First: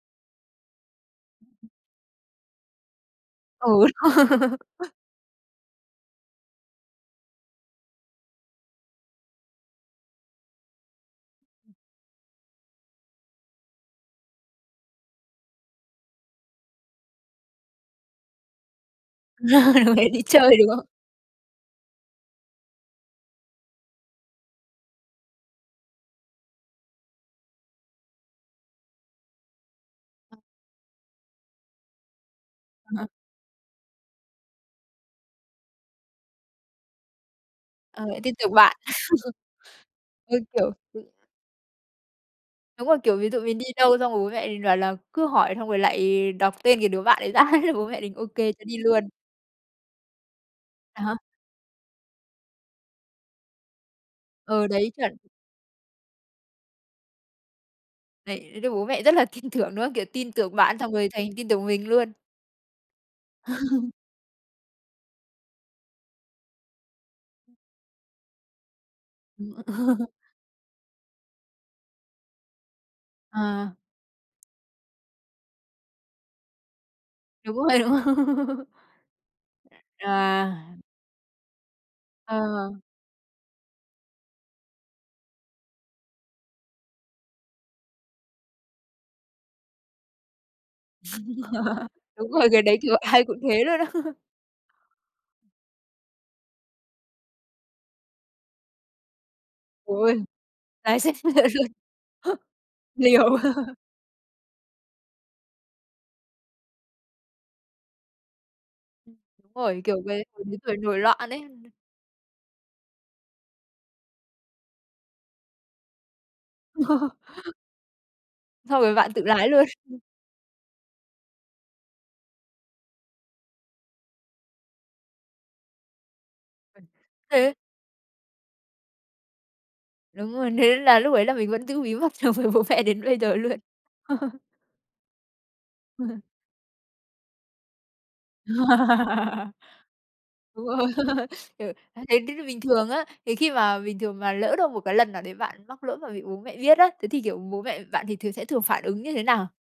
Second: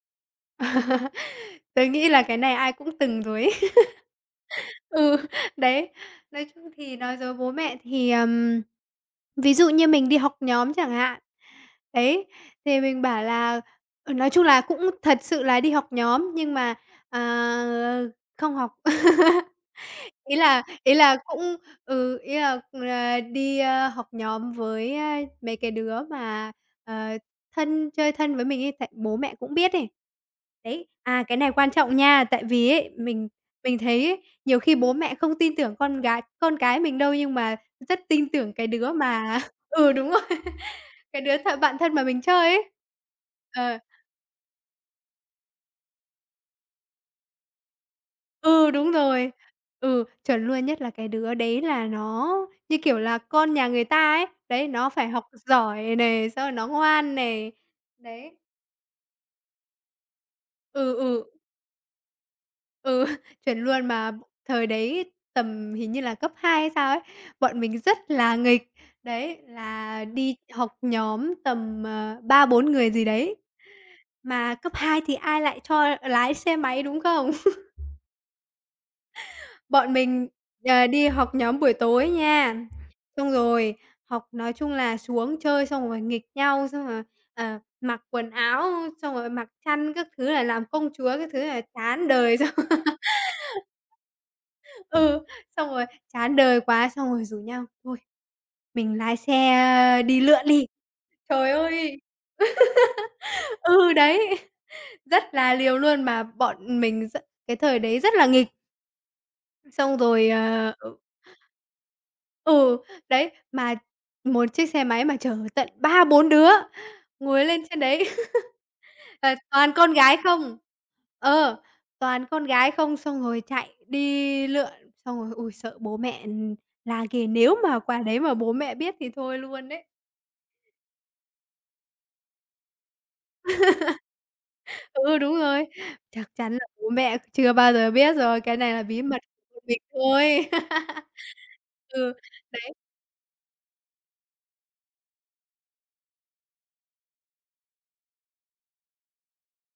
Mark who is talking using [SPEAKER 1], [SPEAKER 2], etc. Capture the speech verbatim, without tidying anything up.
[SPEAKER 1] Tớ nghĩ là cái này ai cũng từng rồi ấy.
[SPEAKER 2] Ừ.
[SPEAKER 1] Ừ, đấy, nói chung thì nói dối bố mẹ thì, ừm, ví dụ như mình đi học nhóm chẳng hạn, đấy, thì mình bảo là à, nói chung là cũng thật sự là đi học nhóm nhưng mà, à, không học.
[SPEAKER 2] [unintelligible] Đi
[SPEAKER 1] Ý
[SPEAKER 2] chơi,
[SPEAKER 1] là
[SPEAKER 2] đúng không?
[SPEAKER 1] ý là cũng ừ, ý là là đi, a, học nhóm với, a, mấy cái đứa mà, ờ, thân chơi thân với mình ấy, tại bố mẹ cũng biết ấy. Đấy, à, cái này quan trọng nha, tại vì ấy mình mình thấy ấy nhiều khi bố mẹ không tin tưởng con gái con cái mình đâu nhưng mà rất
[SPEAKER 2] Ờ, lại
[SPEAKER 1] tin
[SPEAKER 2] tin
[SPEAKER 1] tưởng
[SPEAKER 2] tưởng
[SPEAKER 1] cái
[SPEAKER 2] bạn.
[SPEAKER 1] đứa mà ừ, đúng rồi,
[SPEAKER 2] Cứ, kiểu cứ
[SPEAKER 1] cái đứa th bạn thân mà mình chơi ấy,
[SPEAKER 2] Đúng rồi, kiểu, ví dụ mình đi
[SPEAKER 1] ờ.
[SPEAKER 2] đâu xong rồi bố mẹ mình bảo là cứ hỏi xong rồi lại đọc tên cái đứa bạn ấy ra thế bố mẹ mình ô kê, cho
[SPEAKER 1] Ừ,
[SPEAKER 2] đi
[SPEAKER 1] đúng
[SPEAKER 2] luôn.
[SPEAKER 1] rồi! Ừ, chuẩn luôn, nhất là
[SPEAKER 2] À
[SPEAKER 1] cái
[SPEAKER 2] hả?
[SPEAKER 1] đứa đấy là nó, như kiểu, là con nhà người ta ấy,
[SPEAKER 2] Ừ,
[SPEAKER 1] đấy, nó
[SPEAKER 2] đấy,
[SPEAKER 1] phải
[SPEAKER 2] chuẩn!
[SPEAKER 1] học giỏi nè, xong rồi nó ngoan nè, đấy.
[SPEAKER 2] Đấy, thế nên bố mẹ rất là tin tưởng, đúng không? Kiểu, tin tưởng bạn xong
[SPEAKER 1] Ừ,
[SPEAKER 2] rồi thành
[SPEAKER 1] ừ.
[SPEAKER 2] tin tưởng mình luôn.
[SPEAKER 1] Ừ, chuẩn luôn! Mà thời đấy tầm hình như là cấp hai hay sao ấy, bọn mình rất là nghịch, đấy,
[SPEAKER 2] Ừm.
[SPEAKER 1] là đi học nhóm tầm, ờ, ba bốn người gì đấy,
[SPEAKER 2] À.
[SPEAKER 1] mà cấp hai thì ai lại cho lái xe máy, đúng không?
[SPEAKER 2] Đúng rồi, đúng
[SPEAKER 1] Bọn mình,
[SPEAKER 2] à.
[SPEAKER 1] ờ, đi học nhóm buổi tối nha,
[SPEAKER 2] À.
[SPEAKER 1] xong rồi học nói chung là xuống chơi xong rồi nghịch nhau, xong rồi, ờ, mặc quần áo, ơ, xong rồi mặc khăn các thứ là làm công chúa các thứ là chán
[SPEAKER 2] Đúng
[SPEAKER 1] đời
[SPEAKER 2] rồi,
[SPEAKER 1] xong
[SPEAKER 2] cái đấy thì gọi ai cũng thế luôn á.
[SPEAKER 1] ừ, xong rồi chán đời quá, xong rồi rủ nhau thôi mình lái xe, ơ,
[SPEAKER 2] Uầy,
[SPEAKER 1] đi lượn đi.
[SPEAKER 2] lái xe đi về
[SPEAKER 1] Trời
[SPEAKER 2] luôn!
[SPEAKER 1] ơi!
[SPEAKER 2] Liều.
[SPEAKER 1] Ừ, đấy, rất là liều luôn, mà bọn mình rất cái thời đấy rất là nghịch.
[SPEAKER 2] Rồi, kiểu,
[SPEAKER 1] Xong
[SPEAKER 2] cái
[SPEAKER 1] rồi,
[SPEAKER 2] lứa
[SPEAKER 1] à
[SPEAKER 2] tuổi nổi loạn ấy.
[SPEAKER 1] Ừ, đấy, mà một chiếc xe máy mà chở tận ba bốn đứa ngồi lên trên đấy
[SPEAKER 2] Xong rồi bạn tự
[SPEAKER 1] và
[SPEAKER 2] lái luôn.
[SPEAKER 1] toàn con gái không ờ, toàn con gái không, xong rồi chạy đi lượn, xong rồi ôi, sợ bố mẹ, ừm, la ghê,
[SPEAKER 2] Thế
[SPEAKER 1] nếu mà quả đấy mà bố mẹ biết thì thôi luôn đấy.
[SPEAKER 2] Đúng rồi, thế nên là lúc ấy là mình vẫn giữ bí mật đối với bố mẹ đến bây giờ luôn.
[SPEAKER 1] Ừ, đúng rồi, chắc chắn là bố mẹ chưa bao giờ biết rồi, cái này là bí mật [unintelligible] thôi.
[SPEAKER 2] Đúng rồi, kiểu, thành
[SPEAKER 1] Ừ,
[SPEAKER 2] tích nó bình
[SPEAKER 1] đấy.
[SPEAKER 2] thường á, thì khi mà bình thường mà lỡ đâu một cái lần nào đấy bạn mắc lỗi mà bị bố mẹ biết á, thế thì, kiểu, bố mẹ bạn thì thường sẽ thường phản ứng như thế nào?